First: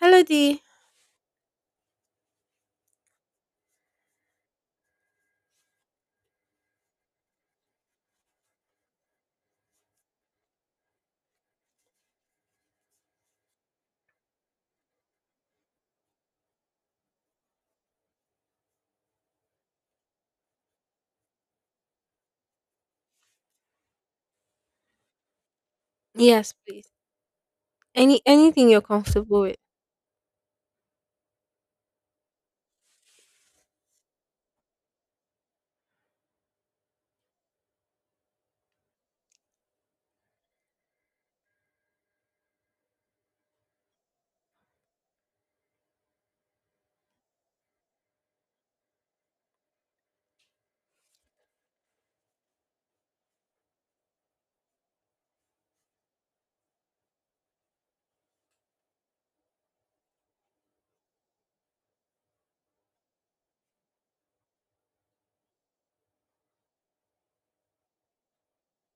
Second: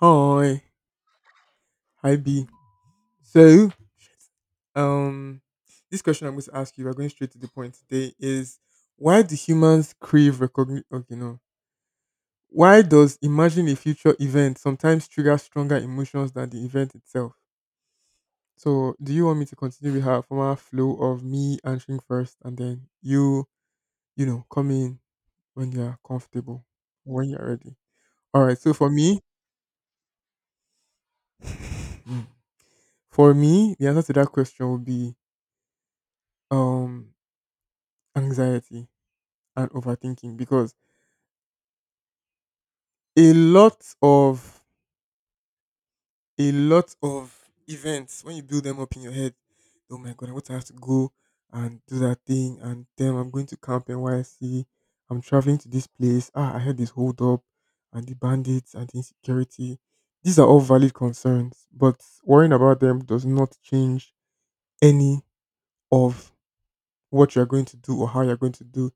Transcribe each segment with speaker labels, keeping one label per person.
Speaker 1: Hello,
Speaker 2: Hi,
Speaker 1: D.
Speaker 2: hi B. So, um, this question I'm going to ask you, we're going straight to the point today, is why do humans crave recognition? Okay, no. Why does imagine a future event sometimes trigger stronger emotions than the event itself? So, do you want me to continue with our former flow of me answering first and then you come in when you are
Speaker 1: Yes,
Speaker 2: comfortable,
Speaker 1: please.
Speaker 2: when you're ready?
Speaker 1: Any
Speaker 2: All right.
Speaker 1: anything
Speaker 2: So,
Speaker 1: you're
Speaker 2: for me,
Speaker 1: comfortable with.
Speaker 2: for me, the answer to that question would be um anxiety and overthinking because a lot of a lot of events when you build them up in your head, oh my god, I want to have to go and do that thing. And then I'm going to Camp NYC, I'm traveling to this place. Ah, I heard this hold up and the bandits and the insecurity. These are all valid concerns, but worrying about them does not change any of what you're going to do or how you're going to do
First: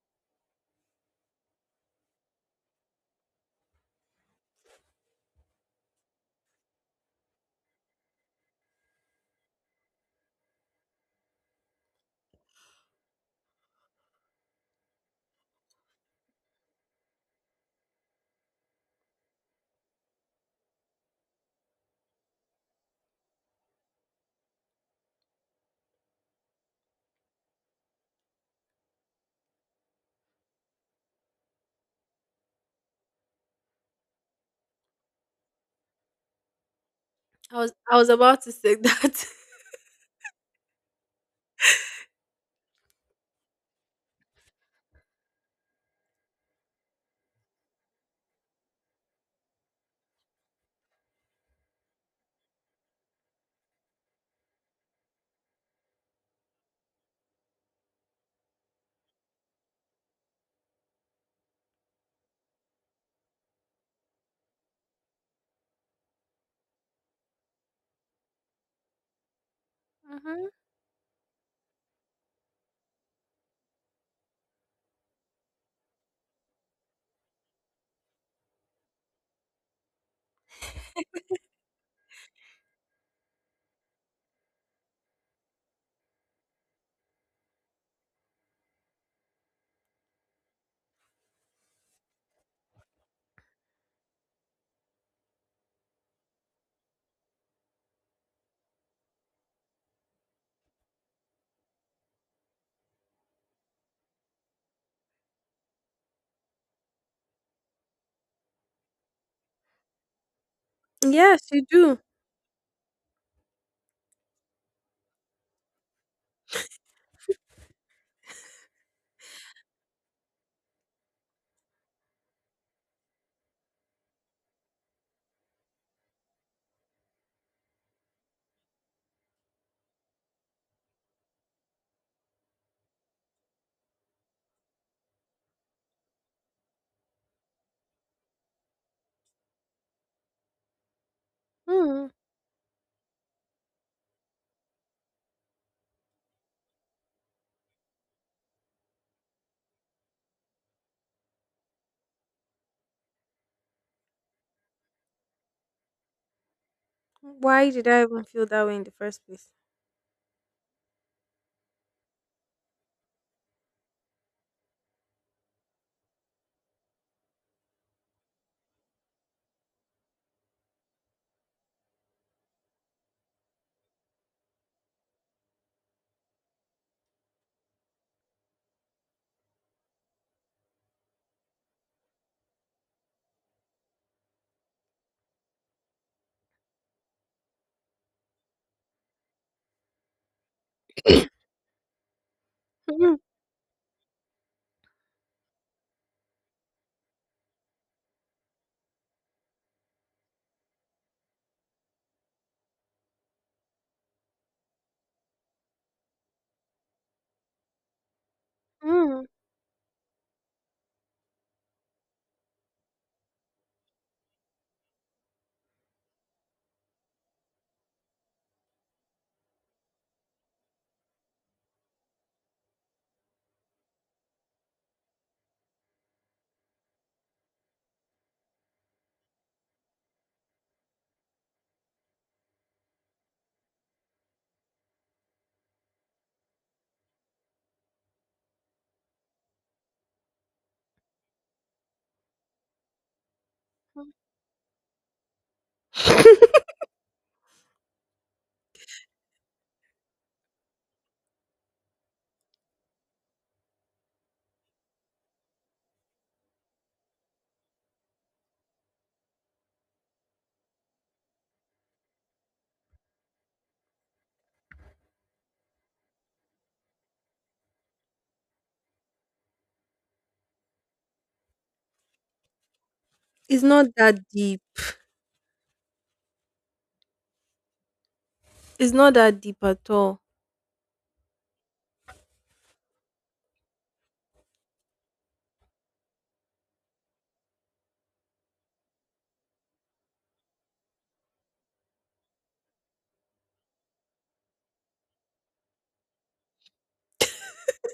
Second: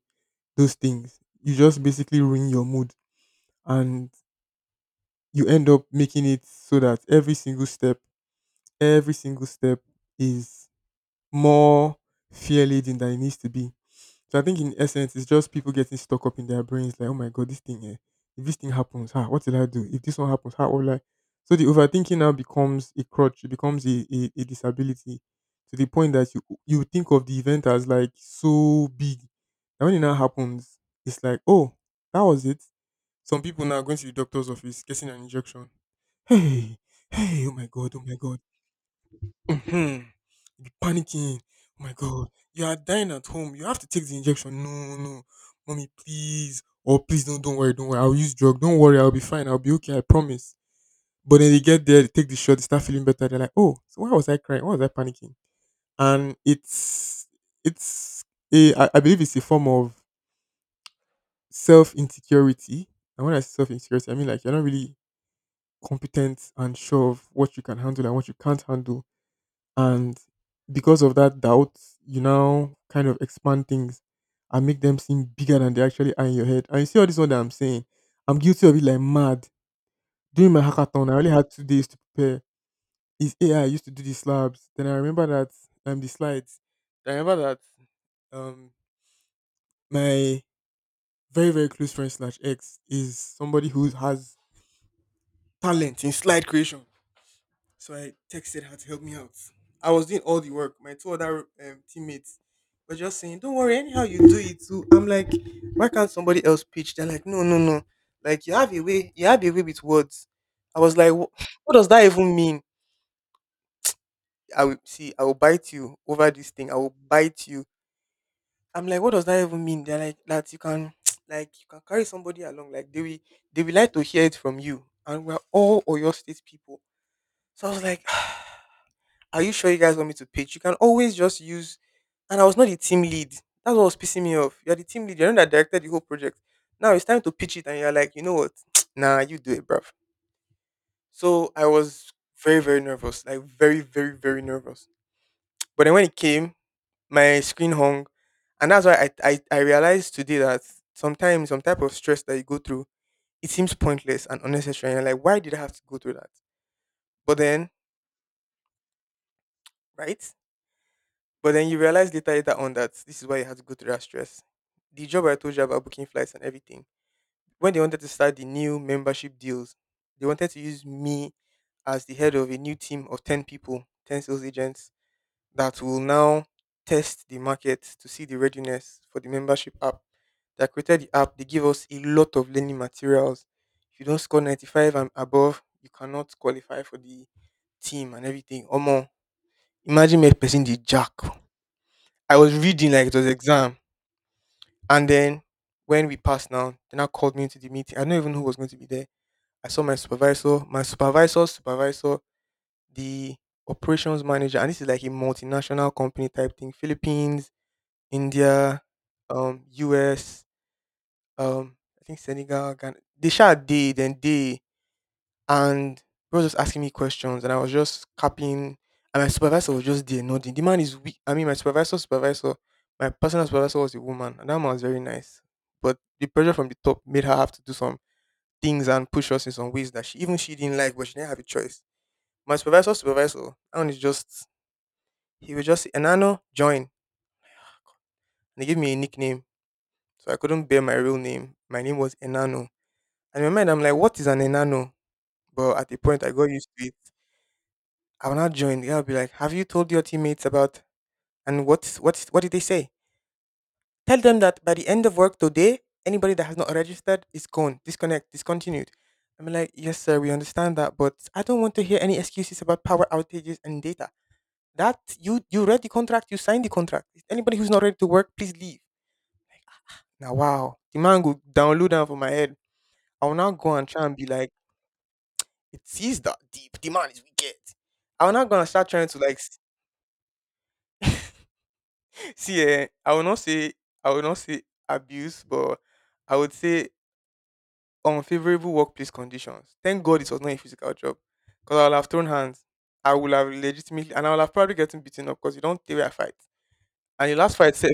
Speaker 2: those things. You just basically ruin your mood. And you end up making it so that every single step is more fear laden than it needs to be. So I think in essence, it's just people getting stuck up in their brains, like, oh my god, this thing here. If this thing happens, ah, what will I do? If this one happens, how will I? So the overthinking now becomes a crutch, it becomes a disability to the point that you think of the event as like so big. And when it now happens, it's like, oh, that was it. Some people now are going to the doctor's office getting an injection. Hey, hey, oh
Speaker 1: I
Speaker 2: my
Speaker 1: was
Speaker 2: god,
Speaker 1: I
Speaker 2: oh
Speaker 1: was
Speaker 2: my god.
Speaker 1: about to say that.
Speaker 2: Mm-hmm. Panicking. Oh my god. You are dying at home. You have to take the injection. No, no. Mommy, please. Oh, please, don't worry, don't worry. I'll use drug. Don't worry, I'll be fine. I'll be okay, I promise. But then they get there, they take the shot, they start feeling better. They're like, oh, so why was I crying? Why was I panicking? And it's a I believe it's a form of self insecurity. And when I say self insecurity, I mean like you're not really competent and sure of what you can handle and what you can't handle. And
Speaker 1: Hmm.
Speaker 2: because of that doubt, you now kind of expand things and make them seem bigger than they actually are in your head. And you see all this one that I'm saying, I'm guilty of it like mad. During my hackathon, I only had 2 days to prepare. It's AI, I used to do the slabs. Then I remember that the slides. I remember that um my very, very close friend slash ex is somebody who has talent in slide creation. So I texted her to help me out. I was doing all the work. My two other teammates were just saying, "Don't worry, anyhow you do it too." I'm like, "Why can't somebody else pitch?" They're like, "No, no, no. Like you have a way. You have a way with words." I was like, "Wha-
Speaker 1: Yes, you
Speaker 2: What does
Speaker 1: do.
Speaker 2: that even mean?" I will see. I will bite you over this thing. I will bite you. I'm like, "What does that even mean?" They're like, "That you can, like, you can carry somebody along. Like they will like to hear it from you." And we're all Oyo State people. So I was like. Are you sure you guys want me to pitch? You can always just use, and I was not the team lead. That's what was pissing me off. You're the team lead, you're the one that directed the whole project. Now it's time to pitch it and you're like, you know what? Nah, you do it, bruv. So I was
Speaker 1: Mm.
Speaker 2: very, very nervous. Like, very, very, very nervous. But then when it came, my screen hung. And that's why I realized today that sometimes some type of stress that you go through, it seems pointless and unnecessary. And you're like, why did I have to go through that? But then,
Speaker 1: Why did I even feel that way in the first place?
Speaker 2: right? But then you realize later on that this is why you had to go through that stress. The job I told you about, booking flights and everything, when they wanted to start the new membership deals, they wanted to use me as the head of a new team of 10 people, 10 sales agents that will now test the market to see the readiness for the membership app. They created the app, they give us a lot of learning materials. If you don't score 95 and above, you cannot qualify for the team and everything. Omo, imagine me person the jack. I was reading like it
Speaker 1: Mm,
Speaker 2: was exam, and then when we passed now, they now called me into the meeting. I don't even know who was going to be there. I saw my supervisor, my supervisor's supervisor, the operations manager, and this is like a multinational company type thing: Philippines, India,
Speaker 1: mm,
Speaker 2: US, I think Senegal, Ghana. They shot day, then they, and he was just asking me questions, and I was just capping. And my supervisor was just there nodding. The man is weak. I mean, my supervisor, supervisor, my personal supervisor was a woman, and that man was very nice. But the pressure from the top made her have to do some things and push us in some ways that she, even she didn't like, but she didn't have a choice. My supervisor, supervisor, and is just, he was just say, Enano join, and he gave me a nickname, so I couldn't bear my real name. My name was Enano, and in my mind I'm like,
Speaker 1: mm.
Speaker 2: what is an Enano? But at the point I got used to it. I will not join. Yeah, I'll be like, have you told your teammates about, and what's what did they say? Tell them that by the end of work today, anybody that has not registered is gone, disconnect, discontinued. I'm like, yes, sir, we understand that, but I don't want to hear any excuses about power outages and data. That you read the contract, you signed the contract. Anybody who's not ready to work, please leave. Now, wow, the man go download down for my head. I will now
Speaker 1: It's
Speaker 2: go
Speaker 1: not
Speaker 2: and try and
Speaker 1: that
Speaker 2: be like,
Speaker 1: deep.
Speaker 2: it is that deep. The man is wicked. I will not gonna start
Speaker 1: It's
Speaker 2: trying
Speaker 1: not
Speaker 2: to like,
Speaker 1: that deep at all.
Speaker 2: see, eh, I will not say abuse, but I would say unfavorable workplace conditions. Thank God it was not a physical job, because I would have thrown hands. I would have legitimately, and I would have probably gotten beaten up because you don't stay where I fight. And your last fight, sef,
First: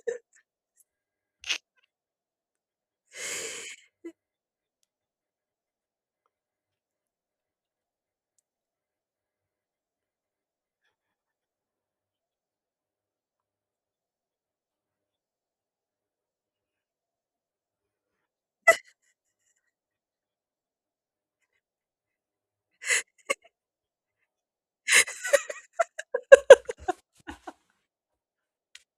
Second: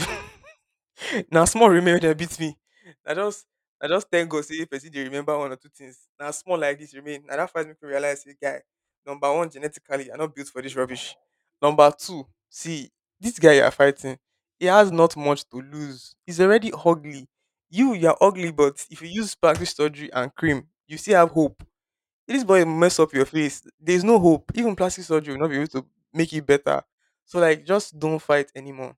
Speaker 2: now small remember that beat me. I just I just thank God say if person dey remember one or two things. Now small like this remain. Now that fight make me realize say guy, number one, genetically I not built for this rubbish. Number two, see this guy you are fighting, he has not much to lose. He's already ugly. You are ugly, but if you use plastic surgery and cream you still have hope. This boy mess up your face. There is no hope. Even plastic surgery will not be able to make it better. So like just don't fight anymore.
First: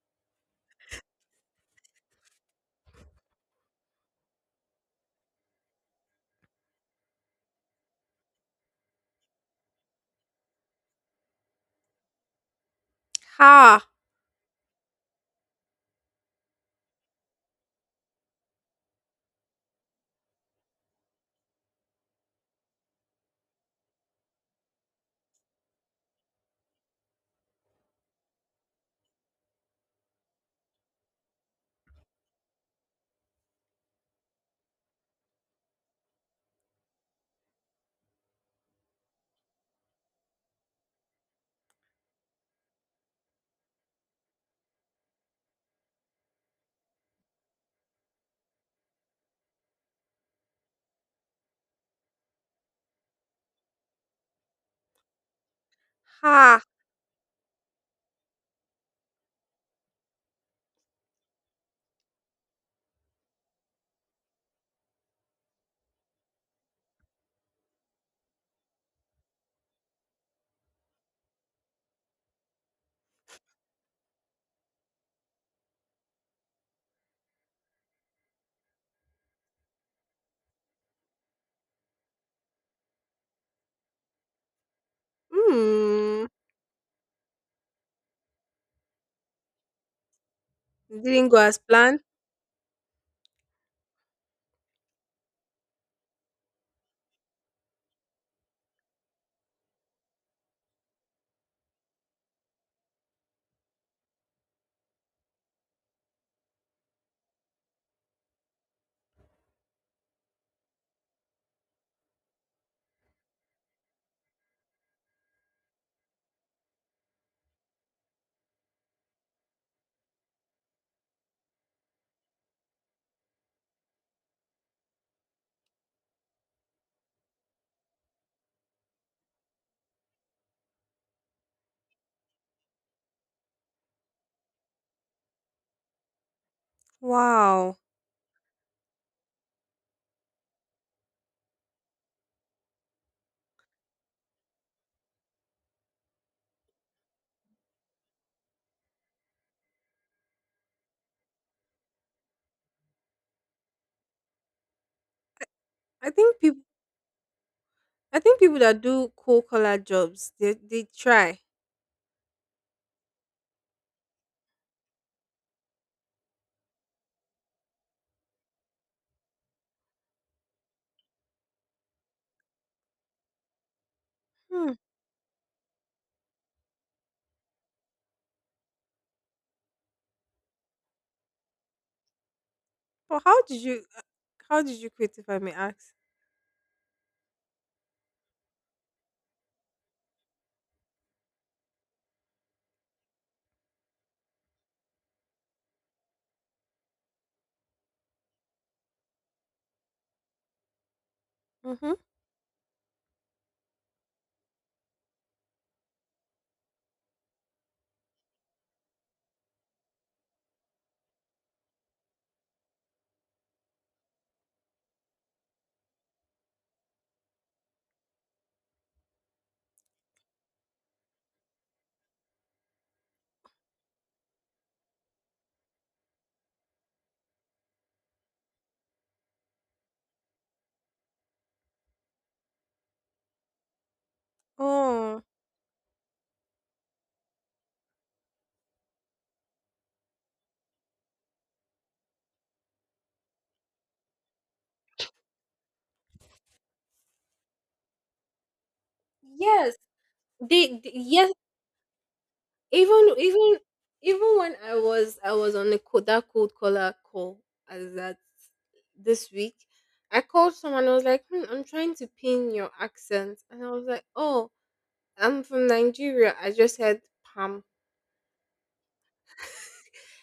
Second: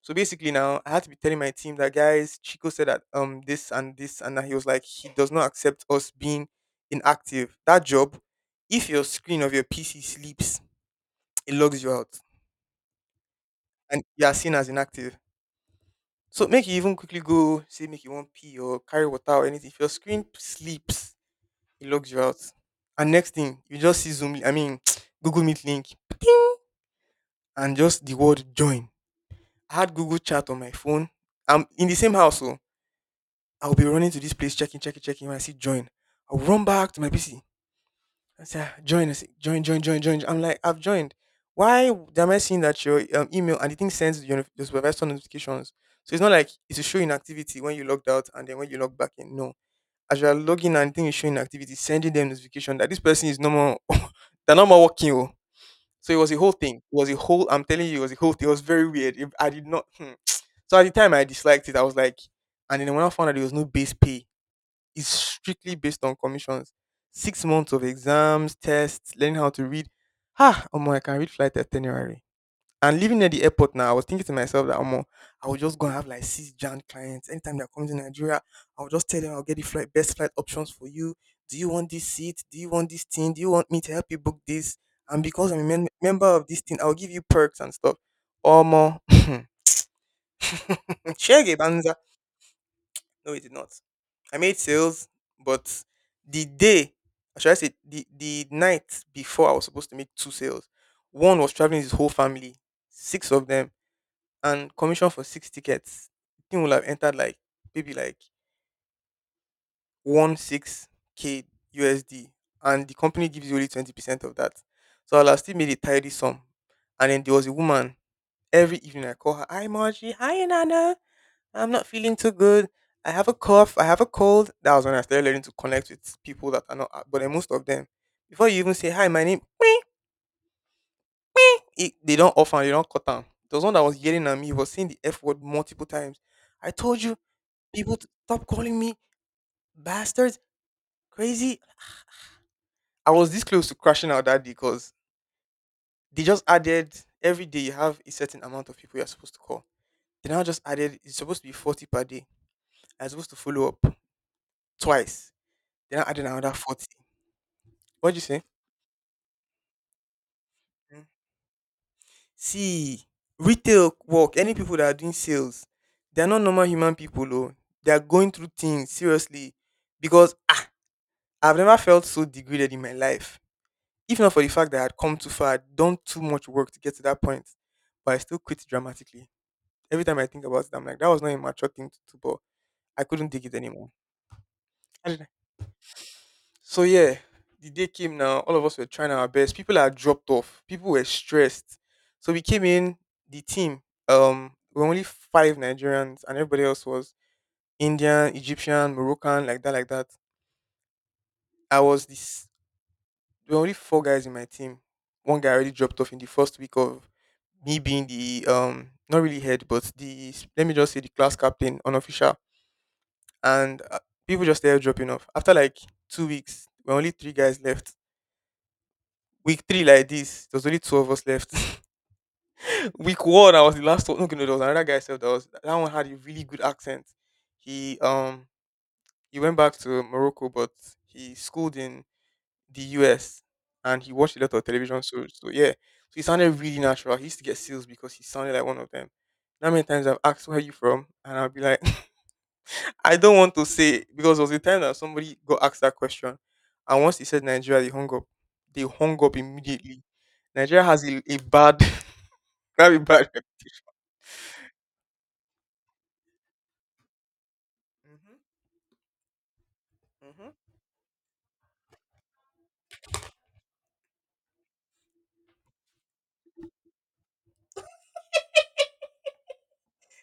Speaker 2: So basically, now I had to be telling my team that guys, Chico said that this and this, and that he was like he does not accept us being inactive. That job, if your screen of your PC sleeps, it logs you out,
Speaker 1: Ha
Speaker 2: and you are seen as inactive. So make you even quickly go say make you want pee or carry water or anything. If your screen sleeps, it logs you out. And next thing, you just see Zoom, I mean Google Meet link, and just the word join. I had Google Chat on my phone. I'm in the same house, oh. I'll be running to this place, checking, checking, checking. When I see join, I'll run back to my PC and say, "Ah, join, I say, join, join, join, join." I'm like, I've joined. Why am I seeing that your email and the thing sends your supervisor notifications? So it's not like it's showing activity when you logged out and then when you log back in. No. As you're logging and thing is showing activity, sending them notification that this person is no more, they're no more working. Oh. So it was a whole
Speaker 1: ha.
Speaker 2: thing. It was a whole, I'm telling you, it was a whole thing. It was very weird. It- I did not, hmm. So at the time I disliked it. I was like, and then when I found out there was no base pay, is strictly based on commissions. 6 months of exams, tests, learning how to read. Ah, Omo, I can read flight itinerary. And living near the airport now, I was thinking to myself that Omo, I will just go and have like six Jan clients. Anytime they're coming to Nigeria, I'll just tell them, I'll get the flight best flight options for you. Do you want this seat? Do you want this thing? Do you want me to help you book this? And because I'm a member
Speaker 1: Mm.
Speaker 2: of this thing, I'll give you perks and stuff. Omo,
Speaker 1: Didn't go
Speaker 2: share
Speaker 1: as planned.
Speaker 2: no, it did not. I made sales, but the day, or should I say, the night before I was supposed to make two sales, one was traveling with his whole family, six of them, and commission for six tickets. The thing would have entered like maybe like 16 k USD, and the company gives you only 20% of that. So I'll have still made a tidy sum. And then there was a woman. Every evening I call her, "Hi Margie, hi Nana. I'm not feeling too good. I have a cough. I have a cold." That was when I started learning to connect with people that are not, but then most of them, before you even say hi, my name, it, they don't offer, they don't cut down. There was one that was yelling at me, he was saying the F word multiple times. I told you,
Speaker 1: Wow.
Speaker 2: people to stop calling me bastards, crazy. I was this close to crashing out that day because they just added every day you have a certain amount of people you're supposed to call. They now just added, it's supposed to be 40 per day. I was supposed to follow up twice. They now
Speaker 1: I
Speaker 2: added
Speaker 1: think
Speaker 2: another
Speaker 1: people.
Speaker 2: 40. What'd you
Speaker 1: I think
Speaker 2: say?
Speaker 1: people that do cold collar jobs, they try.
Speaker 2: See, retail work, any people that are doing sales, they're not normal human people, though. They are going through things, seriously. Because I've never felt so degraded in my life. If not for the fact
Speaker 1: Hmm.
Speaker 2: that I had come too far, I'd done too much work to get to that point. But I still quit dramatically. Every time I think about it, I'm like, that was not a mature thing to do, but I
Speaker 1: But
Speaker 2: couldn't take it anymore.
Speaker 1: how did you quit if I may ask?
Speaker 2: So yeah, the day came now. All of us were trying our best. People had dropped off. People were stressed. So we came in the team. We were only five Nigerians, and everybody else was Indian, Egyptian, Moroccan, like that, like that. I
Speaker 1: Mhm.
Speaker 2: was this. There were only four guys in my team. One guy already dropped off in the first week of me being the not really head, but the let me just say the class captain, unofficial, and people just started dropping off after like 2 weeks. We're only three guys left. Week three like this, there was only two of us left. Week one, I was the last one. No, okay, no, there was another guy self that was that one had a really good accent. He um he went back to Morocco, but he schooled in the US and he watched a lot of television
Speaker 1: Oh.
Speaker 2: shows. So yeah, so he sounded really natural. He used to get sales because he sounded like one of them. How many times I've asked where are you from, and I'll be like, I don't want to say, because there was a time that somebody got asked that question, and once he said Nigeria, they hung up. They hung up
Speaker 1: Yes,
Speaker 2: immediately. Nigeria has a,
Speaker 1: yes,
Speaker 2: a bad.
Speaker 1: even
Speaker 2: Everybody.
Speaker 1: even when I was on the that cold caller call as that this week, I
Speaker 2: Mm-hmm. Mm-hmm.
Speaker 1: called someone. I was like, hmm, I'm trying to pin your accent. And I was like, oh, I'm from Nigeria. I just had Pam.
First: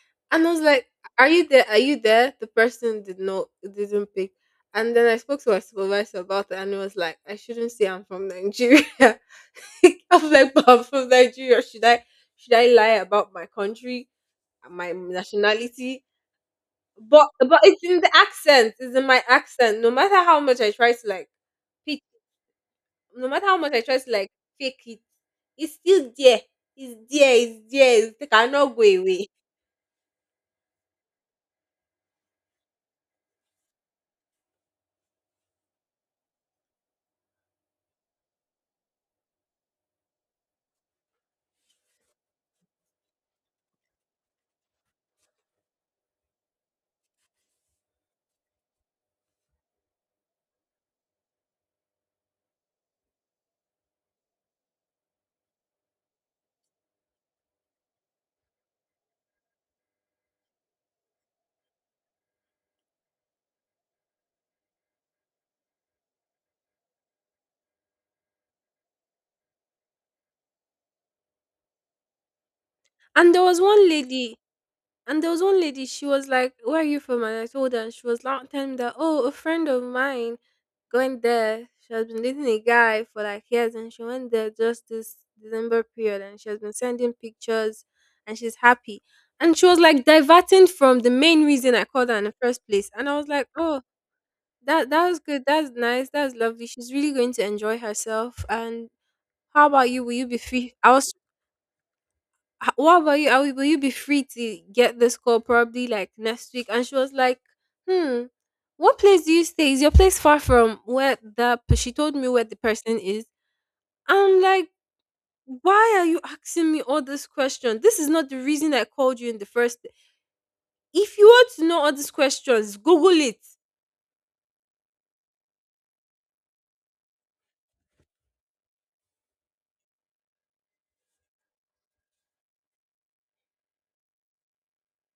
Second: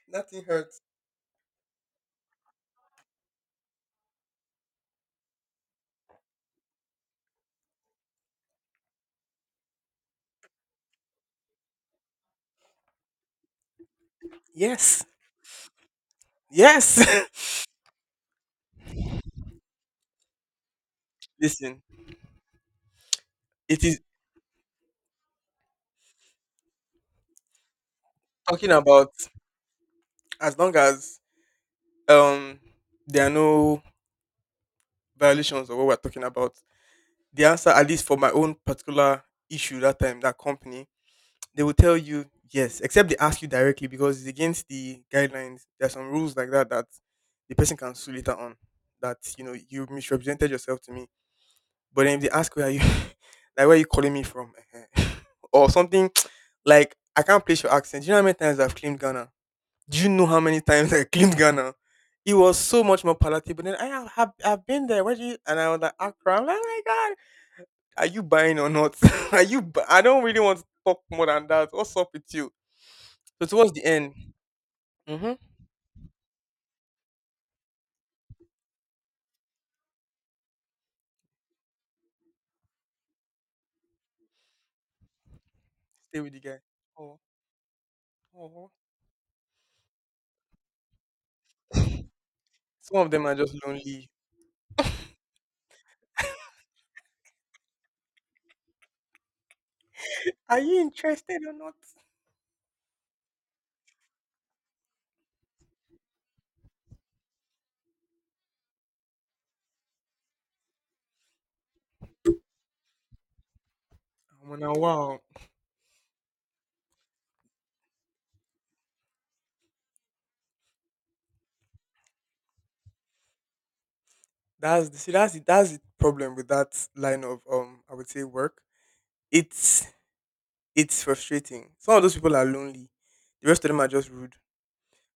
Speaker 2: Nothing
Speaker 1: And I was
Speaker 2: hurts.
Speaker 1: like, are you there? Are you there? The person didn't pick. And then I spoke to my supervisor about it and he was like, I shouldn't say I'm from Nigeria. I was like, but I'm from Nigeria. Should I lie about my country, my
Speaker 2: Yes.
Speaker 1: nationality?
Speaker 2: Yes.
Speaker 1: But, but it's in the accent. It's in my accent. No matter how much I try to like
Speaker 2: Listen,
Speaker 1: pitch, no matter how much I
Speaker 2: it
Speaker 1: try
Speaker 2: is
Speaker 1: to like fake it, it's still there. It's there, it's there, it
Speaker 2: talking
Speaker 1: cannot go
Speaker 2: about
Speaker 1: away.
Speaker 2: as long as um there are no violations of what we're talking about. The answer, at least for my own particular issue that time, that company, they will tell you yes, except they ask you directly, because it's against the guidelines. There are some rules like that that the person can sue later on. That you know you misrepresented yourself to me. But then if they ask where are you, like where are you calling me from, Ehen. or something like I can't place your accent. Do you know how many times I've claimed Ghana? Do you know how many times I claimed Ghana? It was so much more palatable. Then I have I've been there. Where do you? And I was like Accra. I'm like, oh my god, are you buying or not? Are you? I don't really want to talk more than that. What's up with you?
Speaker 1: And there
Speaker 2: So
Speaker 1: was
Speaker 2: towards the
Speaker 1: one
Speaker 2: end,
Speaker 1: lady,
Speaker 2: mm-hmm,
Speaker 1: she was like, "Where are you from?" And I told her, and she was like, telling me that, "Oh, a friend of mine going there. She has been dating a guy for like years, and she went there just this December
Speaker 2: stay
Speaker 1: period,
Speaker 2: with the
Speaker 1: and she
Speaker 2: guy.
Speaker 1: has been sending
Speaker 2: Oh,
Speaker 1: pictures, and
Speaker 2: oh.
Speaker 1: she's
Speaker 2: Oh.
Speaker 1: happy." And she was like diverting from the main reason I called her in the first place.
Speaker 2: Some
Speaker 1: And
Speaker 2: of
Speaker 1: I
Speaker 2: them
Speaker 1: was
Speaker 2: are
Speaker 1: like,
Speaker 2: just
Speaker 1: "Oh,
Speaker 2: lonely.
Speaker 1: that that's good. That's nice. That's lovely. She's really going to enjoy herself. And how about you? Will you be
Speaker 2: Are
Speaker 1: free?"
Speaker 2: you
Speaker 1: I was.
Speaker 2: interested or not?
Speaker 1: "What about you? Will you be free to get this call probably like next week?" And she was like, "Hmm, what place do you stay? Is your place far from where the?" She told me where the person is. I'm
Speaker 2: I'm
Speaker 1: like,
Speaker 2: like, wow.
Speaker 1: "Why are you asking me all this question? This is not the reason I called you in the first. If you want to know all these questions, Google it."
Speaker 2: That's the see that's the problem with that line of I would say work. It's it's frustrating. Some of those people are lonely. The rest of them are just rude.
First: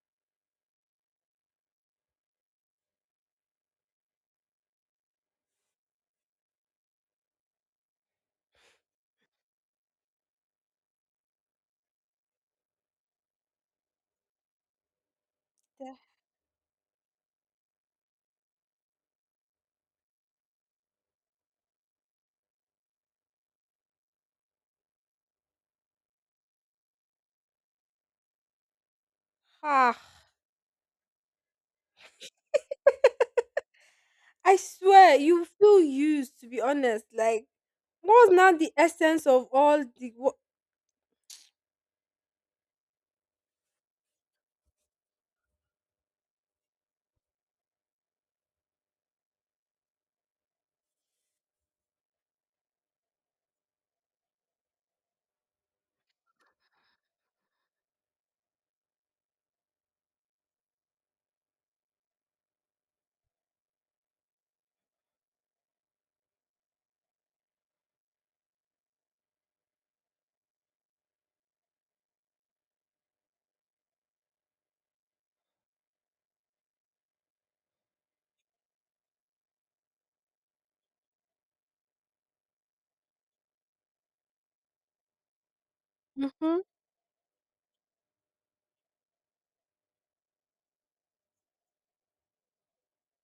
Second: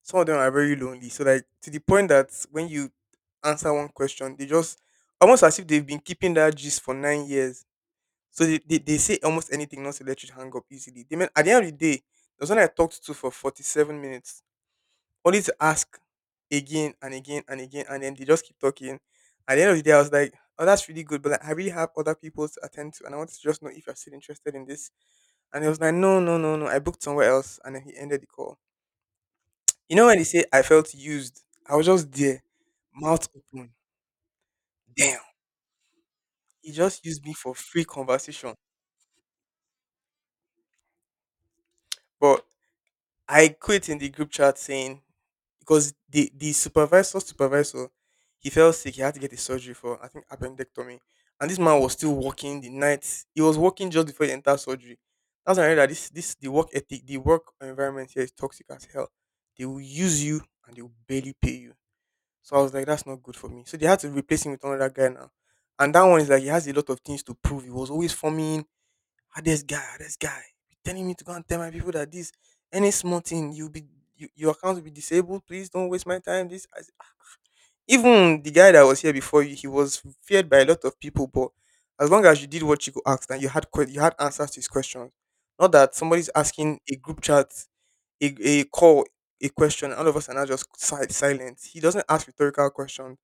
Speaker 2: Some of them are very lonely. So like to the point that when you answer one question, they just almost as if they've been keeping that gist for 9 years. So they say almost anything not to let you hang up easily. They mean at the end of the day, there's one I talked to for 47 minutes only to ask again and again and again, and then they just keep talking. At the end of the day, I was like, "Oh, that's really good," but like, I really have other people to attend to, and I wanted to just know if you're still interested in this. And he was like, "No, no, no, no. I booked somewhere else," and then he ended the call.
Speaker 1: Ha.
Speaker 2: You know when they say I felt used, I was just there, mouth open.
Speaker 1: I swear,
Speaker 2: Damn,
Speaker 1: you feel used to be
Speaker 2: he just
Speaker 1: honest.
Speaker 2: used me
Speaker 1: Like,
Speaker 2: for free
Speaker 1: what's now
Speaker 2: conversation.
Speaker 1: the essence of all the what?
Speaker 2: But I quit in the group chat saying because the supervisor, he fell sick. He had to get a surgery for I think appendectomy, and this man was still working the night. He was working just before he entered surgery. That's when I realized this the work ethic, the work environment here is toxic as hell. They will use you and they will barely pay you. So I was like, that's not good for me. So they had to replace him with another guy now. And that one is like he has a lot of things to prove. He was always forming. Ah, this guy be telling me to go and tell my people that this any small thing you'll be you, your account will be disabled. Please don't waste my time. This even the guy that was here before you, he was feared by a lot of people. But as long as you did what you could ask, and you had you had answers to his questions, not that somebody's
Speaker 1: Hmm.
Speaker 2: asking a group chat, a, a call, a question, and all of us are now just silent. He doesn't ask rhetorical questions.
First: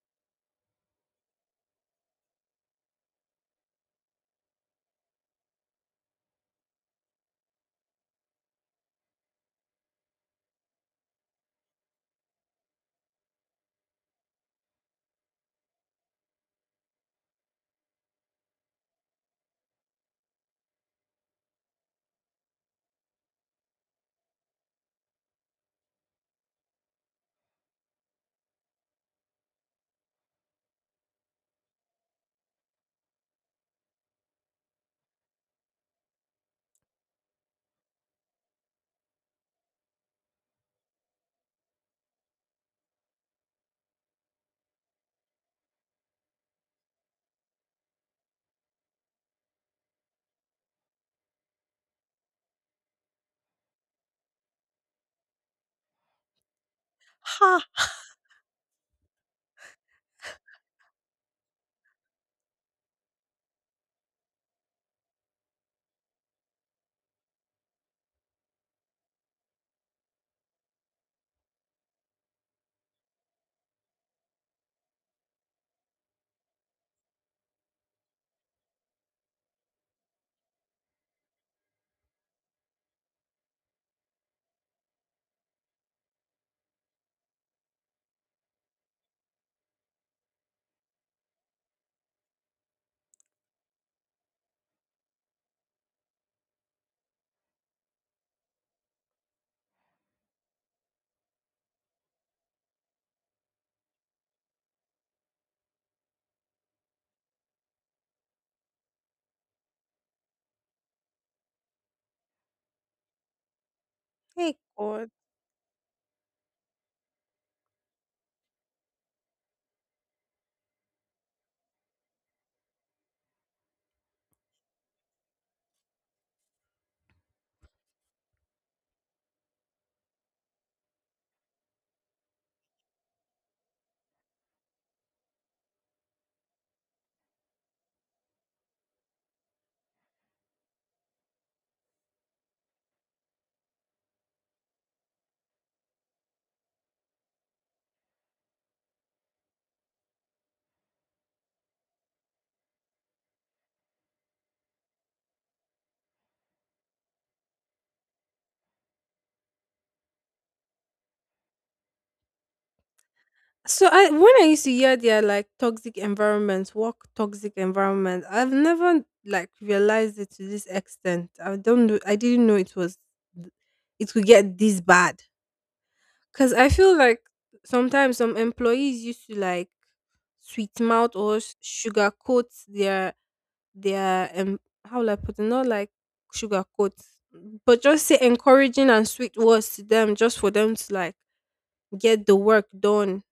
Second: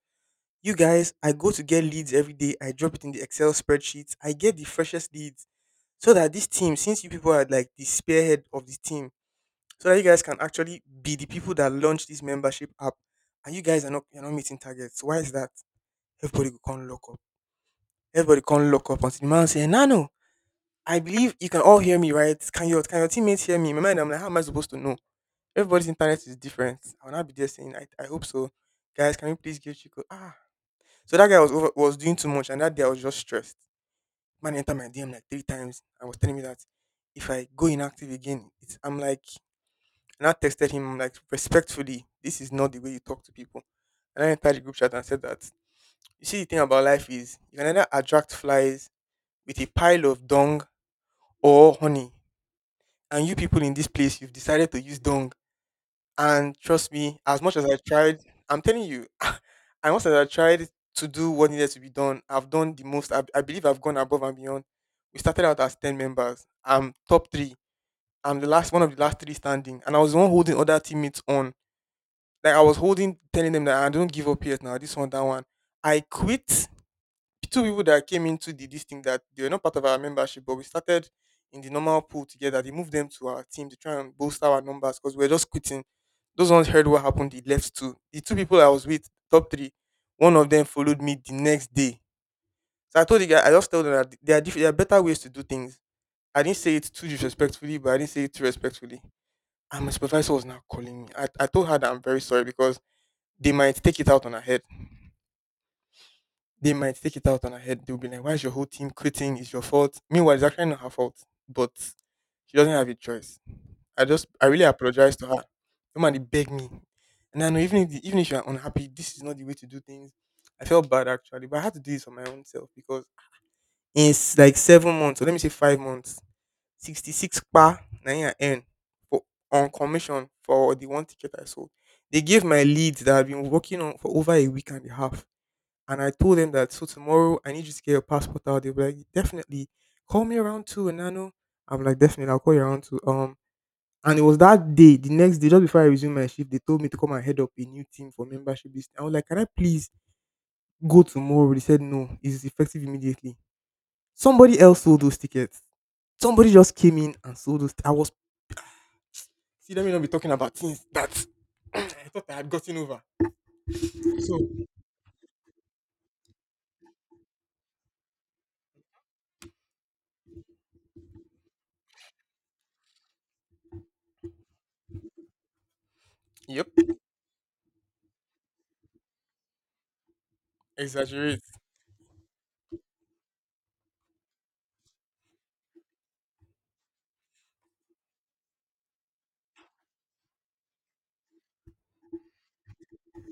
Speaker 2: You guys, I go to get leads every day. I drop it in the Excel spreadsheets. I get the freshest leads so that this team, since you people are like the spearhead of this team, so that you guys can actually be the people that launch this membership app, and you guys are not you're not meeting targets. Why is that? Everybody go come lock up. Everybody come lock up until the man say, "No, no, I believe you can all hear me, right? Can your teammates hear me?" In my mind, I'm like, how am I supposed to know? Everybody's internet is different. I will not be there saying, I hope so. Guys, can you please give Chico? Ah. So that guy was over, was doing too much, and that day I was just stressed. Man entered my DM like three times and was telling me that if I go inactive again, it's, I'm like, and I texted him, I'm like respectfully, this is not the way you talk to people. And I entered the group chat and said that you see the thing about life is you can either attract flies with a pile of dung or honey. And you people in this place, you've decided to use dung. And trust me, as much as I tried, I'm telling you, as much as I tried to do what needed to be done, I've done the most. I believe I've gone above and beyond. We started out as 10 members. I'm top three. I'm the last one of the last three standing. And I was the one holding other teammates on. Like I was holding, telling them that I don't give up yet now. This one, that one. I quit the two people that came into the this thing that they were not part of our membership, but we started in the normal pool together. They moved them to our team to try and bolster our numbers because we were just quitting. Those ones heard what happened. They left too. The two people I was with, top three, one of them followed me the next day. So I told the guy, I just told them that there are better ways to do things. I didn't say it too disrespectfully, but I didn't say it too respectfully. And my supervisor was now calling me. I told her that I'm very sorry because they might take it out on her head. They might take it out on her head. They'll be like, why is your whole team quitting? It's your fault. Meanwhile, it's actually not her fault, but she doesn't have a choice. I
Speaker 1: Hey
Speaker 2: really
Speaker 1: God.
Speaker 2: apologize to her. Somebody begged me. And I know even if you're unhappy, this is not the way to do things. I felt bad actually, but I had to do this for my own self because like 7 months, or let me say 5 months, 66 pa, na him I earn for, on commission for the one ticket I sold. They gave my leads that I've been working on for over a week and a half, and I told them that, so tomorrow I need you to get your passport out. They were like, definitely. Call me around two, and I know I'm like, definitely, I'll call you around two. And it was that day, the next day, just before I resumed my shift, they told me to come and head up a new team for membership list. I was like, can I please go tomorrow? They said no, it's effective immediately. Somebody else sold those tickets. Somebody just came in and sold those. I was, see, let me not be talking about things that I thought I had gotten over.
Speaker 1: So I when I
Speaker 2: So
Speaker 1: used to hear their like toxic environments, work toxic environment, I've never like realized it to this extent. I don't know. I didn't know it was it could get this bad. Cause
Speaker 2: yep,
Speaker 1: I feel like sometimes some employees used to like sweet mouth or
Speaker 2: exaggerate.
Speaker 1: sugarcoat their, their um how will I put it, not like sugarcoat, but just say encouraging and sweet words to them just for them to like get the work done.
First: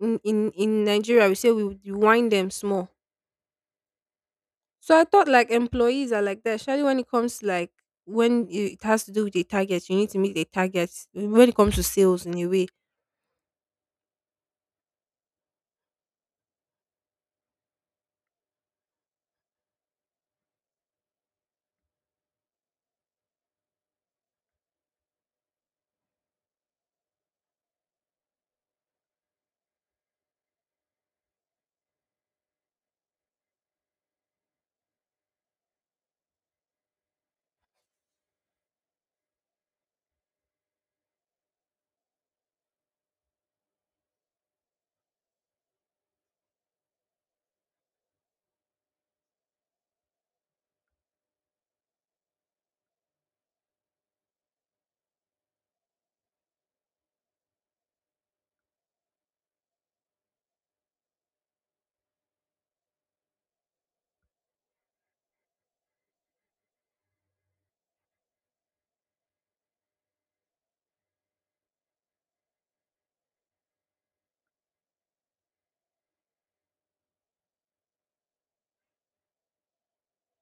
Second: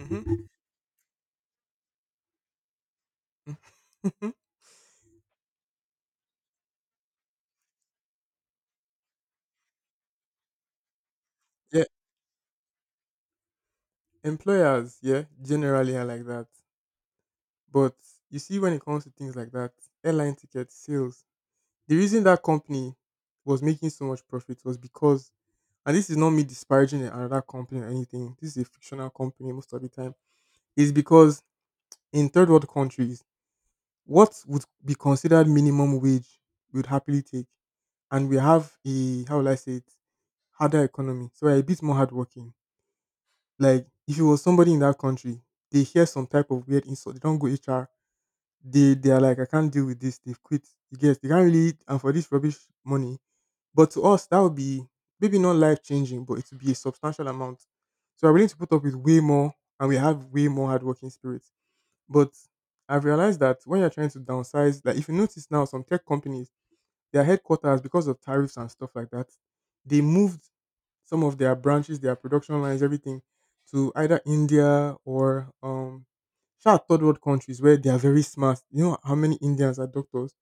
Speaker 1: In in, in Nigeria we say we would wind them small, so I thought like employees are like that, especially when it comes to like when you- it has to do with the targets, you need to meet the targets when it comes
Speaker 2: Yeah,
Speaker 1: to sales in a way.
Speaker 2: employers, yeah, generally are like that. But you see, when it comes to things like that, airline ticket sales, the reason that company was making so much profit was because, and this is not me disparaging another company or anything, this is a fictional company most of the time, is because in third world countries, what would be considered minimum wage we would happily take. And we have a, how will I say it, harder economy. So we're a bit more hardworking. Like, if you was somebody in that country, they hear some type of weird insult, they don't go HR, they are like, I can't deal with this. They've quit. You get? They can't really and for this rubbish money. But to us, that would be maybe not life changing, but it would be a substantial amount. So we're willing to put up with way more, and we have way more hardworking spirits. But I've realized that when you're trying to downsize, like if you notice now, some tech companies, their headquarters, because of tariffs and stuff like that, they moved some of their branches, their production lines, everything to either India or shout third world countries where they are very smart. You know how many Indians are doctors?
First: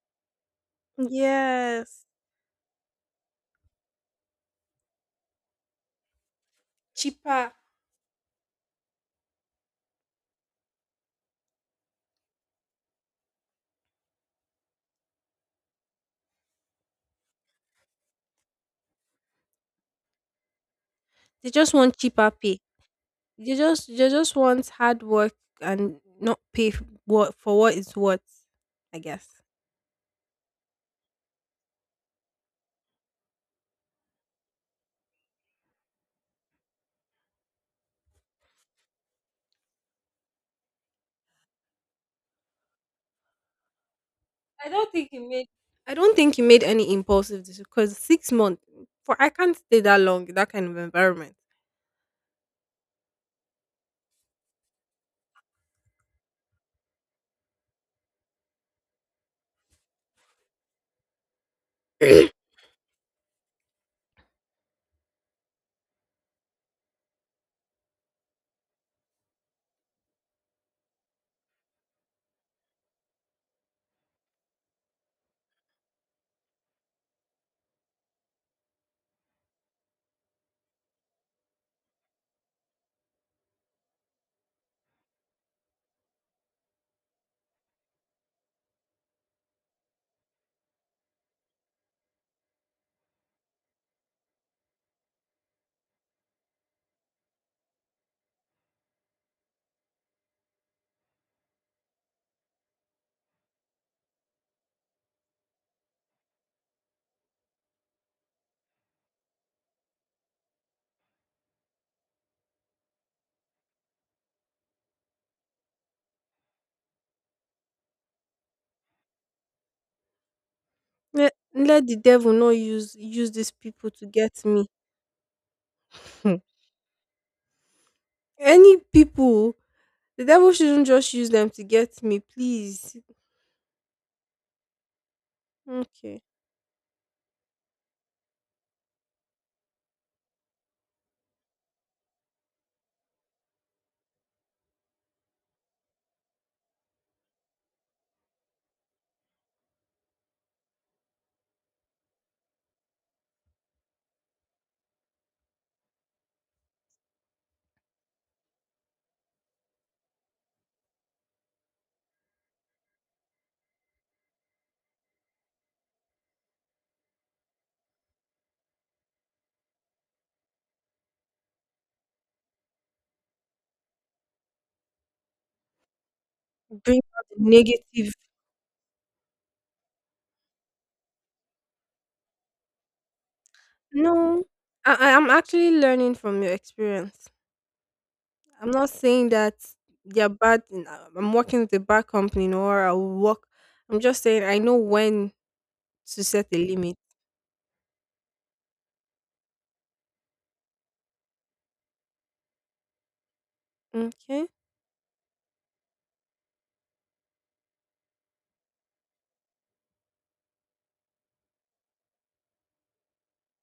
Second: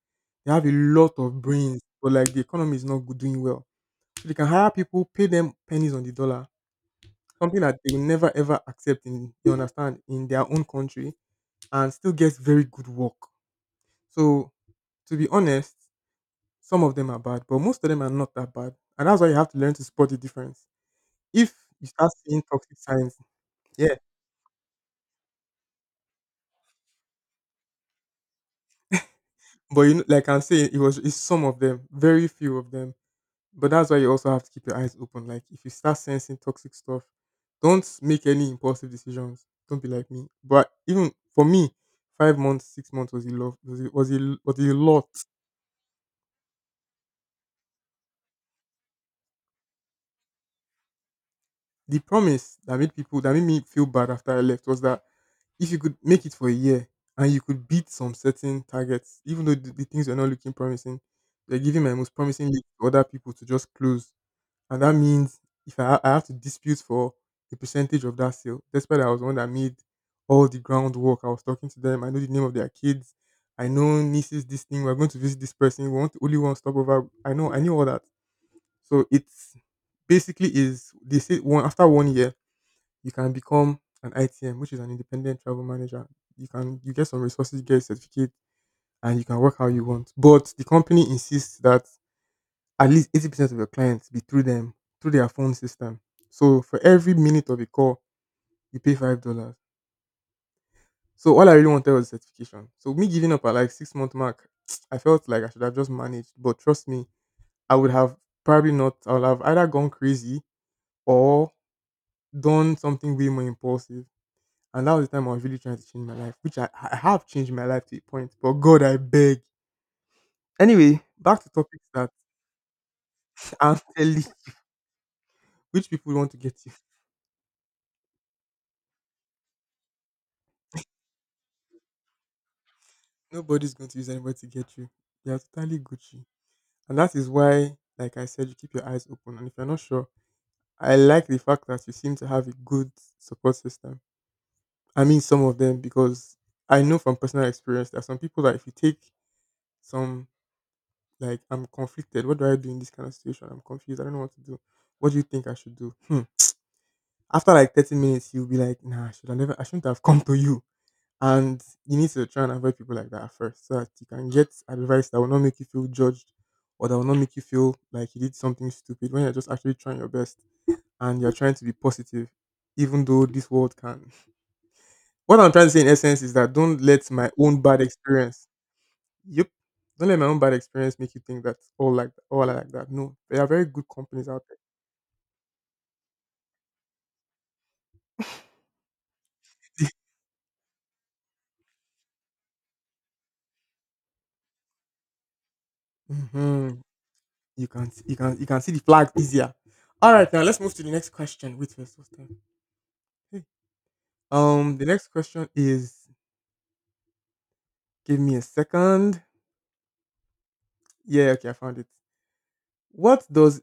Speaker 2: They have a lot of brains,
Speaker 1: Yes,
Speaker 2: but like the economy is not good, doing well. So they can hire people, pay them pennies on the dollar,
Speaker 1: cheaper.
Speaker 2: something that they will never ever accept in, you understand, in their own country and still get very good work. So to be honest, some of them are bad, but most of them are not that bad. And that's why you have to learn to spot the difference.
Speaker 1: They
Speaker 2: If
Speaker 1: just
Speaker 2: you
Speaker 1: want
Speaker 2: start
Speaker 1: cheaper
Speaker 2: seeing
Speaker 1: pay.
Speaker 2: toxic signs.
Speaker 1: They just
Speaker 2: Yeah,
Speaker 1: they just want hard work and not pay what for what it's worth. I guess.
Speaker 2: but you know, like I'm saying, it was, it's some of them, very few of them. But that's why you also have to keep your eyes open. Like if you start sensing toxic stuff, don't make any impulsive decisions. Don't be like me. But even for me, 5 months, 6 months was a lot. Was
Speaker 1: I
Speaker 2: a
Speaker 1: don't
Speaker 2: lot.
Speaker 1: think he made. I don't think he made any impulsive decision because 6 months for I can't stay that long in that kind of environment.
Speaker 2: The promise that made people that made me feel bad after I left was that if you could make it for a year and you could beat some certain targets, even though the things were not looking promising, they're giving my most promising lead to other people to just close, and that means if I, I have to dispute for a percentage of that sale, despite I was the one that made all the groundwork. I was talking to them. I know the name of their kids. I know nieces this thing. We're going to visit this person. We want only one stopover. I know. I knew all that. So it's basically is they say one after 1 year you can become an ITM, which is an independent travel manager. You get some resources, you get a certificate, and you can work how you want. But the company insists that at least 80% of your clients be through them, through their phone system. So for every minute of a call, you pay $5. So all I really wanted was certification. So me giving up at like 6 month mark, I felt like I should have just managed. But trust me, I would have probably not. I would have either gone crazy or done something way more impulsive. And that was the time I was really trying to change my life, which I have changed my life to a point. But God, I beg. Anyway,
Speaker 1: Let,
Speaker 2: back to topics
Speaker 1: let the
Speaker 2: that
Speaker 1: devil not use these
Speaker 2: aren't
Speaker 1: people to
Speaker 2: telling
Speaker 1: get me.
Speaker 2: which people want to
Speaker 1: Hmm.
Speaker 2: get.
Speaker 1: Any people, the devil shouldn't just use them to get me, please.
Speaker 2: Nobody's going to use anybody to get you. You are totally
Speaker 1: Okay,
Speaker 2: Gucci. And that is why, like I said, you keep your eyes open. And if you're not sure, I like the fact that you seem to have a good support system. I mean, some of them, because I know from personal experience that some people that if you take some, like, I'm conflicted, what do I do in this kind of situation? I'm confused, I don't know what to do. What do you think I should do? Hmm. After like 30 minutes, you'll be like, nah, I shouldn't have come to you. And you need to try and avoid people like that at first so that you can get advice that will not make you feel judged or that will not make you feel like you did something stupid when you're just actually trying your best and you're trying to be positive, even though this world can. What I'm trying to say in essence is that don't
Speaker 1: bring
Speaker 2: let
Speaker 1: out
Speaker 2: my
Speaker 1: the
Speaker 2: own bad
Speaker 1: negative.
Speaker 2: experience, yep, don't let my own bad experience make you think that all are like that. No, there are very good companies out
Speaker 1: No, I am actually learning from your experience. I'm not saying that
Speaker 2: there.
Speaker 1: they're bad. And I- am working with a bad company, no, or I'll work. I'm just saying I know when to set a
Speaker 2: Hmm.
Speaker 1: limit.
Speaker 2: You can You can see the flag easier. All right, now let's move to the next question. Wait first, what's time?
Speaker 1: Okay.
Speaker 2: The next question is, give me a second. Yeah, okay, I found it. What does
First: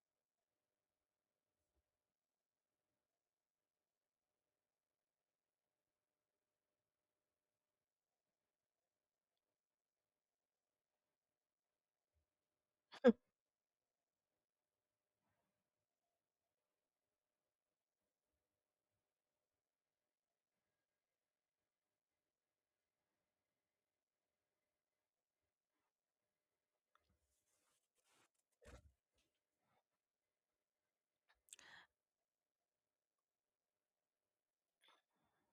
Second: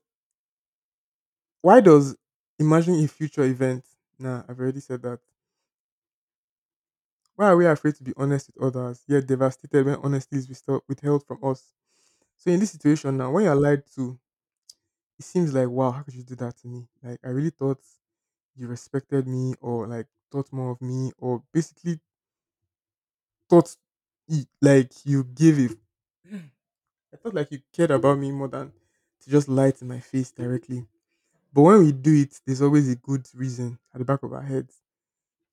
Speaker 2: Why does imagining a future event? Nah, I've already said that. Why are we afraid to be honest with others, yet devastated when honesty is withheld from us? So in this situation now, when you're lied to, it seems like, wow, how could you do that to me? Like I really thought you respected me, or like thought more of me, or basically thought y- like you gave it. I thought like you cared about me more than to just lie to my face directly. But when we do it, there's always a good reason at the back of our heads.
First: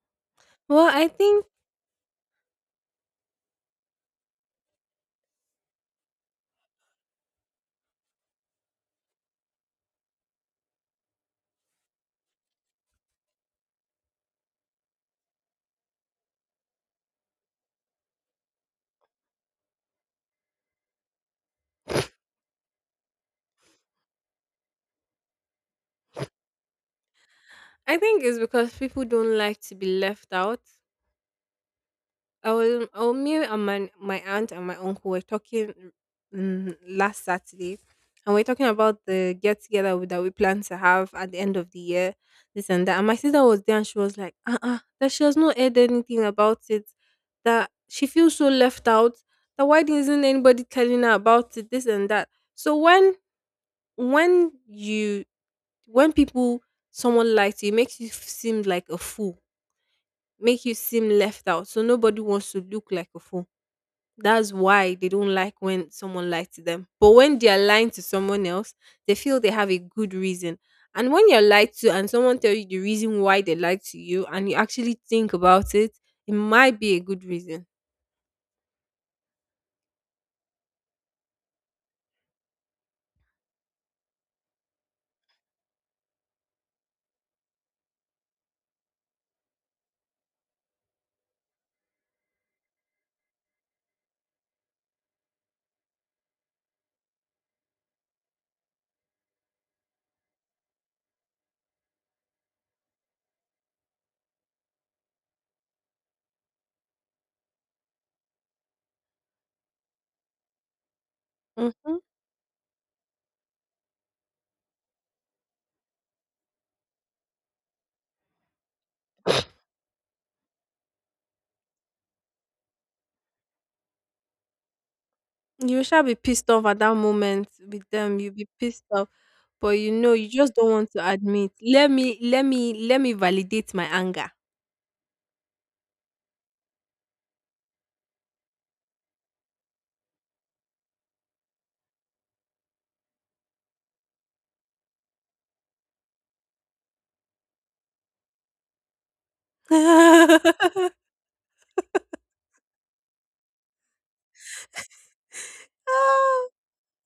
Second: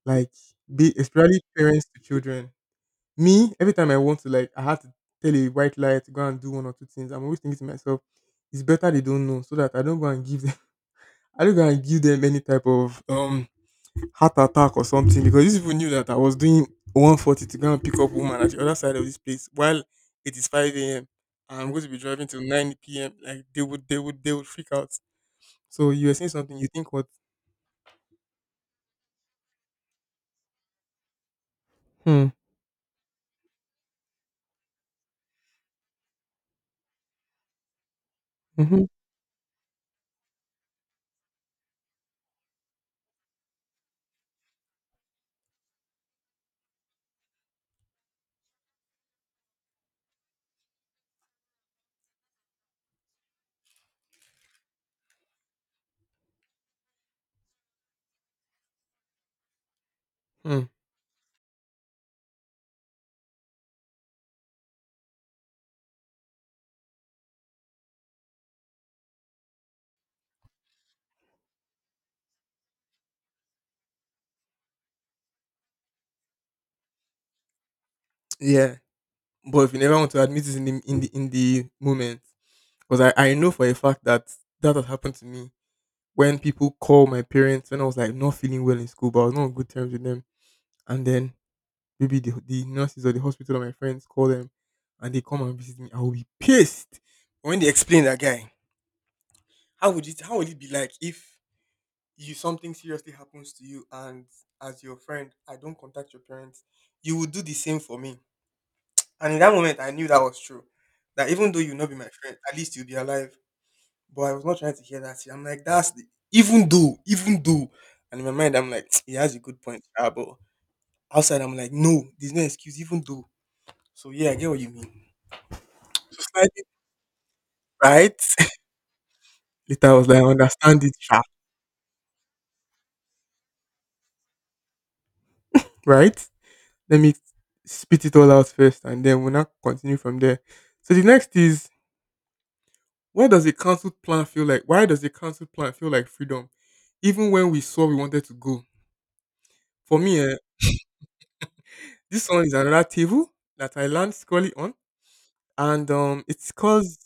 Speaker 2: Like,
Speaker 1: Well,
Speaker 2: be
Speaker 1: I
Speaker 2: especially
Speaker 1: think
Speaker 2: parents to children. Me, every time I want to like I have to tell a white lie to go and do one or two things, I'm always thinking to myself, it's better they don't know so that I don't go and give them I don't go and give them any type of heart attack or something, because these people knew that I was doing 140 to go and pick up woman at the other side of this place while it is 5 a.m. and I'm going to be driving till 9 p.m. Like they would freak out. So you were saying something, you think what?
Speaker 1: I think it's because people don't like to be left out.
Speaker 2: Hmm.
Speaker 1: I was me and my aunt and my uncle were talking, last Saturday, and we are talking
Speaker 2: Mhm.
Speaker 1: about the get together that we plan to have at the end of the year, this and that. And my sister was there, and she was like, uh, that she has not heard anything about it. That she feels so left out. That why isn't anybody telling her about it? This and that." So when you when people someone likes you, it makes you seem like a fool,
Speaker 2: Hmm.
Speaker 1: make you seem left out. So nobody wants to look like a fool. That's why they don't like when someone lies to them. But when they are lying to someone else, they feel they have a good reason. And when you're lied to and someone tell you the reason why they lied to you and you actually think about it, it might be a good reason.
Speaker 2: Yeah, but if you never want to admit it in the moment, because I know for a fact that that has happened to me when people call my parents when I was like not feeling well in school, but I was not on good terms with them, and then maybe the nurses or the hospital or my friends call them, and they come and visit me, I will be pissed when they explain that guy. How would it be like if you something seriously happens to you and as your friend I don't contact your parents, you would do the same for me. And in that moment, I knew that was true. That even though you will not be
Speaker 1: Mhm.
Speaker 2: my friend, at least you'll be alive. But I was not trying to hear that shit. I'm like, that's the, even though, even though. And in my mind, I'm like, he has a good point. But outside, I'm like, no, there's no excuse, even though. So yeah, I get what you mean.
Speaker 1: You shall be
Speaker 2: So
Speaker 1: pissed
Speaker 2: slightly
Speaker 1: off at that moment with them.
Speaker 2: right.
Speaker 1: You'll be pissed off, but
Speaker 2: Later, I
Speaker 1: you
Speaker 2: was
Speaker 1: know
Speaker 2: like, I
Speaker 1: you just don't
Speaker 2: understand
Speaker 1: want
Speaker 2: it,
Speaker 1: to
Speaker 2: sha.
Speaker 1: admit. Let me validate my anger.
Speaker 2: Right? Let me spit it all out first, and then we'll not continue from there. So the next is, why does a cancelled plan feel like? Why does a cancelled plan feel like freedom? Even when we saw we wanted to go. For me, this one is another table that I land squarely on, and it's
Speaker 1: Ah,
Speaker 2: because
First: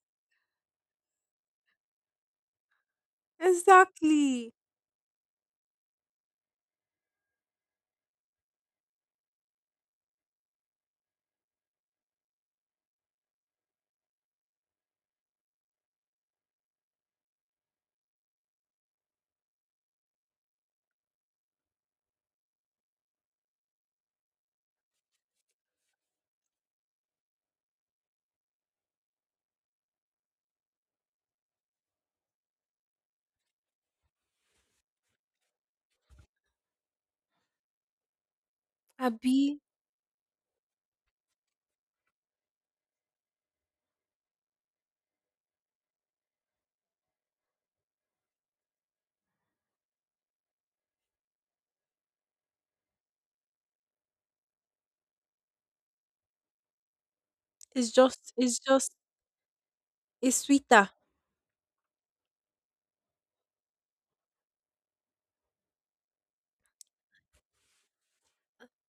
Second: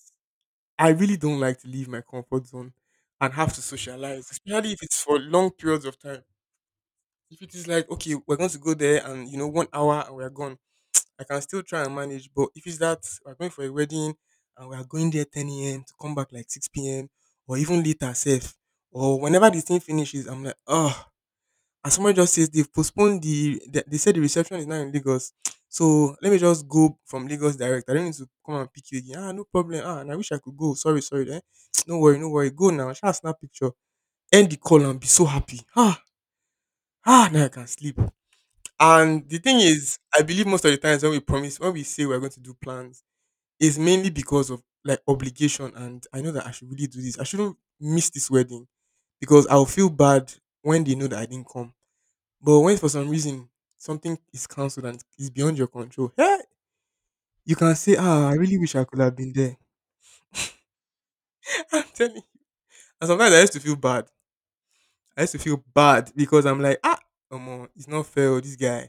Speaker 2: I really don't like to leave my comfort zone and have to socialize,
Speaker 1: exactly.
Speaker 2: especially if it's for long periods of time. If it is like, okay, we're going to go there and you know, one hour and we're gone, I can still try and manage. But if it's that we're going for a wedding and we are going there 10 a.m. to come back like 6 p.m. or even later, safe, or whenever this thing finishes, I'm like, oh. And someone just says they've postponed they said the reception is now in Lagos. So let me just go from Lagos direct. I don't need to come and pick you again. Ah, no problem. Ah, and I wish I could go. Sorry, sorry. Eh? No worry, no worry. Go now. Shall snap picture. End the call and be so happy. Ah, ah, now I can sleep. And the thing
Speaker 1: Abi,
Speaker 2: is, I believe most of the times when we promise, when we say we're going to do plans, it's mainly because of like obligation. And I know that I should really do this. I shouldn't miss this wedding because I'll feel bad when they know that I didn't come, but when for some reason something is cancelled and it's beyond your control, you can
Speaker 1: it's
Speaker 2: say, ah,
Speaker 1: just,
Speaker 2: I really
Speaker 1: it's
Speaker 2: wish I
Speaker 1: just,
Speaker 2: could have been there.
Speaker 1: it's sweeter.
Speaker 2: I'm telling you. And sometimes I used to feel bad. I used to feel bad because I'm like, ah, come on, it's not fair, oh, this guy.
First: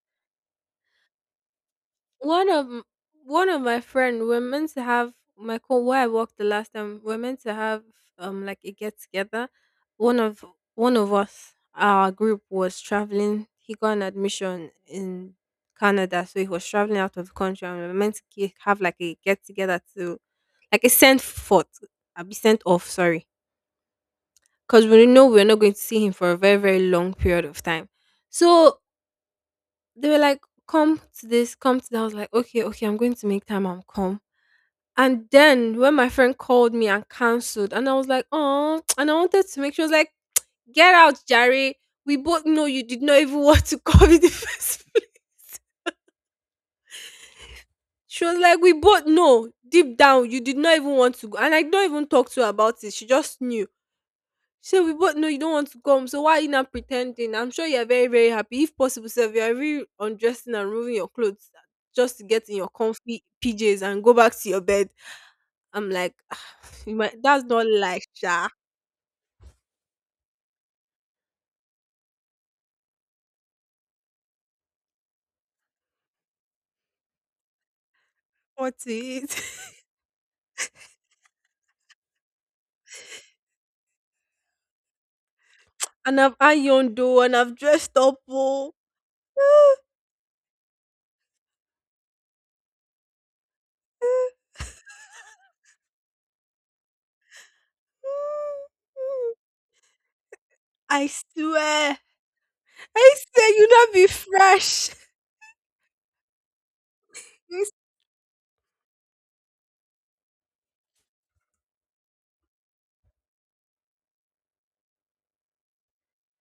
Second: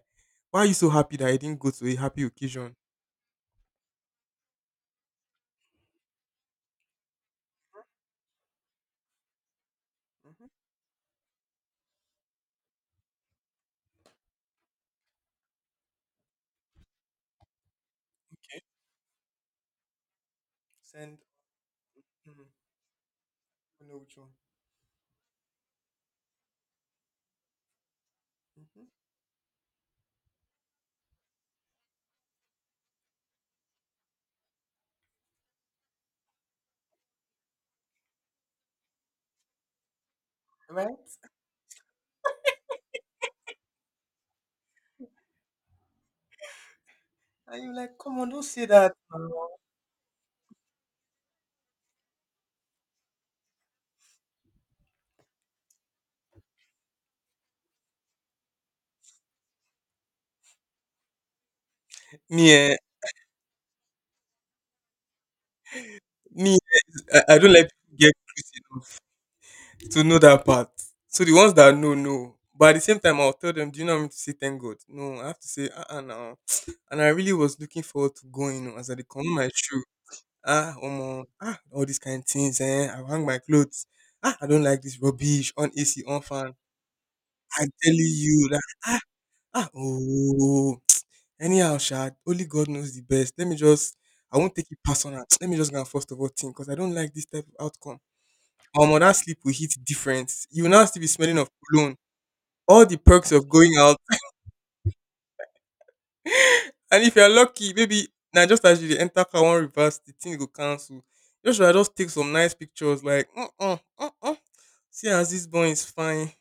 Speaker 2: Why are you so happy that I didn't go to a happy
Speaker 1: One of
Speaker 2: occasion?
Speaker 1: m- One of my friend, we're meant to have my co where I worked the last time. We're meant to have like a get together. One of
Speaker 2: Mhm.
Speaker 1: one of us, our group was traveling. He got an admission in Canada, so he was traveling out of the country, and we are meant to have like a get together to, like a
Speaker 2: Send,
Speaker 1: sent forth, I will be
Speaker 2: mm,
Speaker 1: sent off. Sorry,
Speaker 2: I know which one.
Speaker 1: because we know we're not going to see him for a very very long period of time. So
Speaker 2: Mhm.
Speaker 1: they were like, "Come to this, come to that." I was like, "Okay, okay, I'm going to make time and come." And then when my friend called me and cancelled, and I was like, "Oh," and I wanted to make, sure. I was like, "Get
Speaker 2: Right?
Speaker 1: out, Jerry. We both know you did not even want to come in the first place."
Speaker 2: And you're like, come
Speaker 1: She
Speaker 2: on,
Speaker 1: was
Speaker 2: don't
Speaker 1: like,
Speaker 2: say
Speaker 1: "We
Speaker 2: that.
Speaker 1: both know deep down you did not even want to go," and I don't even talk to her about it. She just knew. "So we both know you don't want to come. So why are you not pretending? I'm sure you're very, very happy. If possible, sir, you are really undressing and removing your clothes just to get
Speaker 2: Me,
Speaker 1: in your
Speaker 2: eh,
Speaker 1: comfy PJs and go back to your bed." I'm like,
Speaker 2: me,
Speaker 1: "You might,
Speaker 2: I
Speaker 1: that's
Speaker 2: don't
Speaker 1: not
Speaker 2: like to
Speaker 1: like
Speaker 2: get
Speaker 1: Sha."
Speaker 2: to know that part. So the ones that know know. But at the same time, I'll tell them, do you know I'm to say thank God? No, I have to say, uh-uh, now. And I really was looking forward to going,
Speaker 1: What
Speaker 2: as I dey come my
Speaker 1: is?
Speaker 2: shoe. Ah, omo, ah, all these kind things, eh? I hang my clothes. Ah, I don't like this rubbish on AC, on
Speaker 1: And I've
Speaker 2: fan.
Speaker 1: ironed though, and I've
Speaker 2: I tell
Speaker 1: dressed up.
Speaker 2: you
Speaker 1: Oh.
Speaker 2: that, ah, oh, anyhow, Shad, only God knows the best. Let me just, I won't take it personal. Let me just go and first of all think, because I don't like this type of outcome. Omo, that sleep will hit different. You will now still
Speaker 1: I
Speaker 2: be smelling of cologne,
Speaker 1: swear.
Speaker 2: all the
Speaker 1: I
Speaker 2: perks
Speaker 1: swear
Speaker 2: of
Speaker 1: you
Speaker 2: going
Speaker 1: not
Speaker 2: out.
Speaker 1: be fresh.
Speaker 2: And if you're lucky, maybe now just as you dey enter car one reverse, the thing go cancel. You should just take some nice pictures, like uh see as this boy is fine,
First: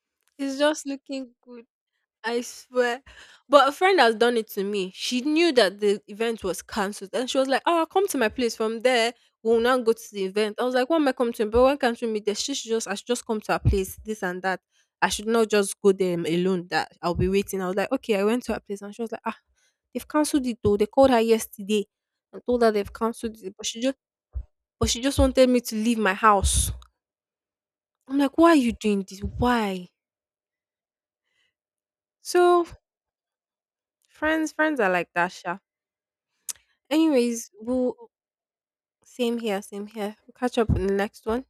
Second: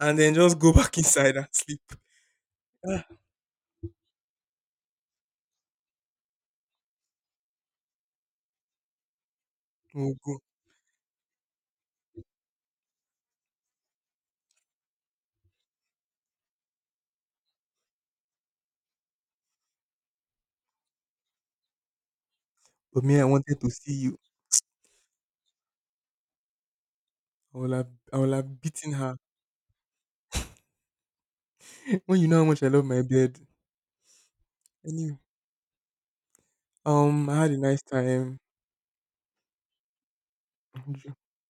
Speaker 2: and then
Speaker 1: It's
Speaker 2: just go
Speaker 1: just
Speaker 2: back
Speaker 1: looking
Speaker 2: inside and
Speaker 1: good.
Speaker 2: sleep.
Speaker 1: I swear.
Speaker 2: Ah,
Speaker 1: But a friend has done it to me. She knew that the event was cancelled and she was like, "Oh, come to my place. From there, we'll now go to
Speaker 2: oh
Speaker 1: the
Speaker 2: God.
Speaker 1: event." I was like, "Why am I coming to? Him? But when can't we meet there?" She should just I should just come to her place, this and that. I should not just go there alone that I'll be waiting. I was like, "Okay," I went to her place and she was like, "Ah, they've cancelled it though." They called her yesterday and told her they've
Speaker 2: But me, I
Speaker 1: cancelled it.
Speaker 2: wanted to see you.
Speaker 1: But she just wanted me to leave my house.
Speaker 2: I
Speaker 1: I'm
Speaker 2: will
Speaker 1: like, "Why are
Speaker 2: have
Speaker 1: you
Speaker 2: beaten
Speaker 1: doing
Speaker 2: her.
Speaker 1: this? Why?"
Speaker 2: When you know how much
Speaker 1: So
Speaker 2: I love my bed.
Speaker 1: friends, friends are like
Speaker 2: Anyway,
Speaker 1: that, Sha.
Speaker 2: I had
Speaker 1: Anyways,
Speaker 2: a nice
Speaker 1: we'll
Speaker 2: time.
Speaker 1: same here, same here. We'll catch up on the next one.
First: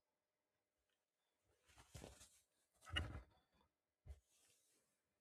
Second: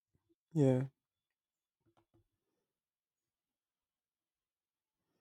Speaker 2: Yeah.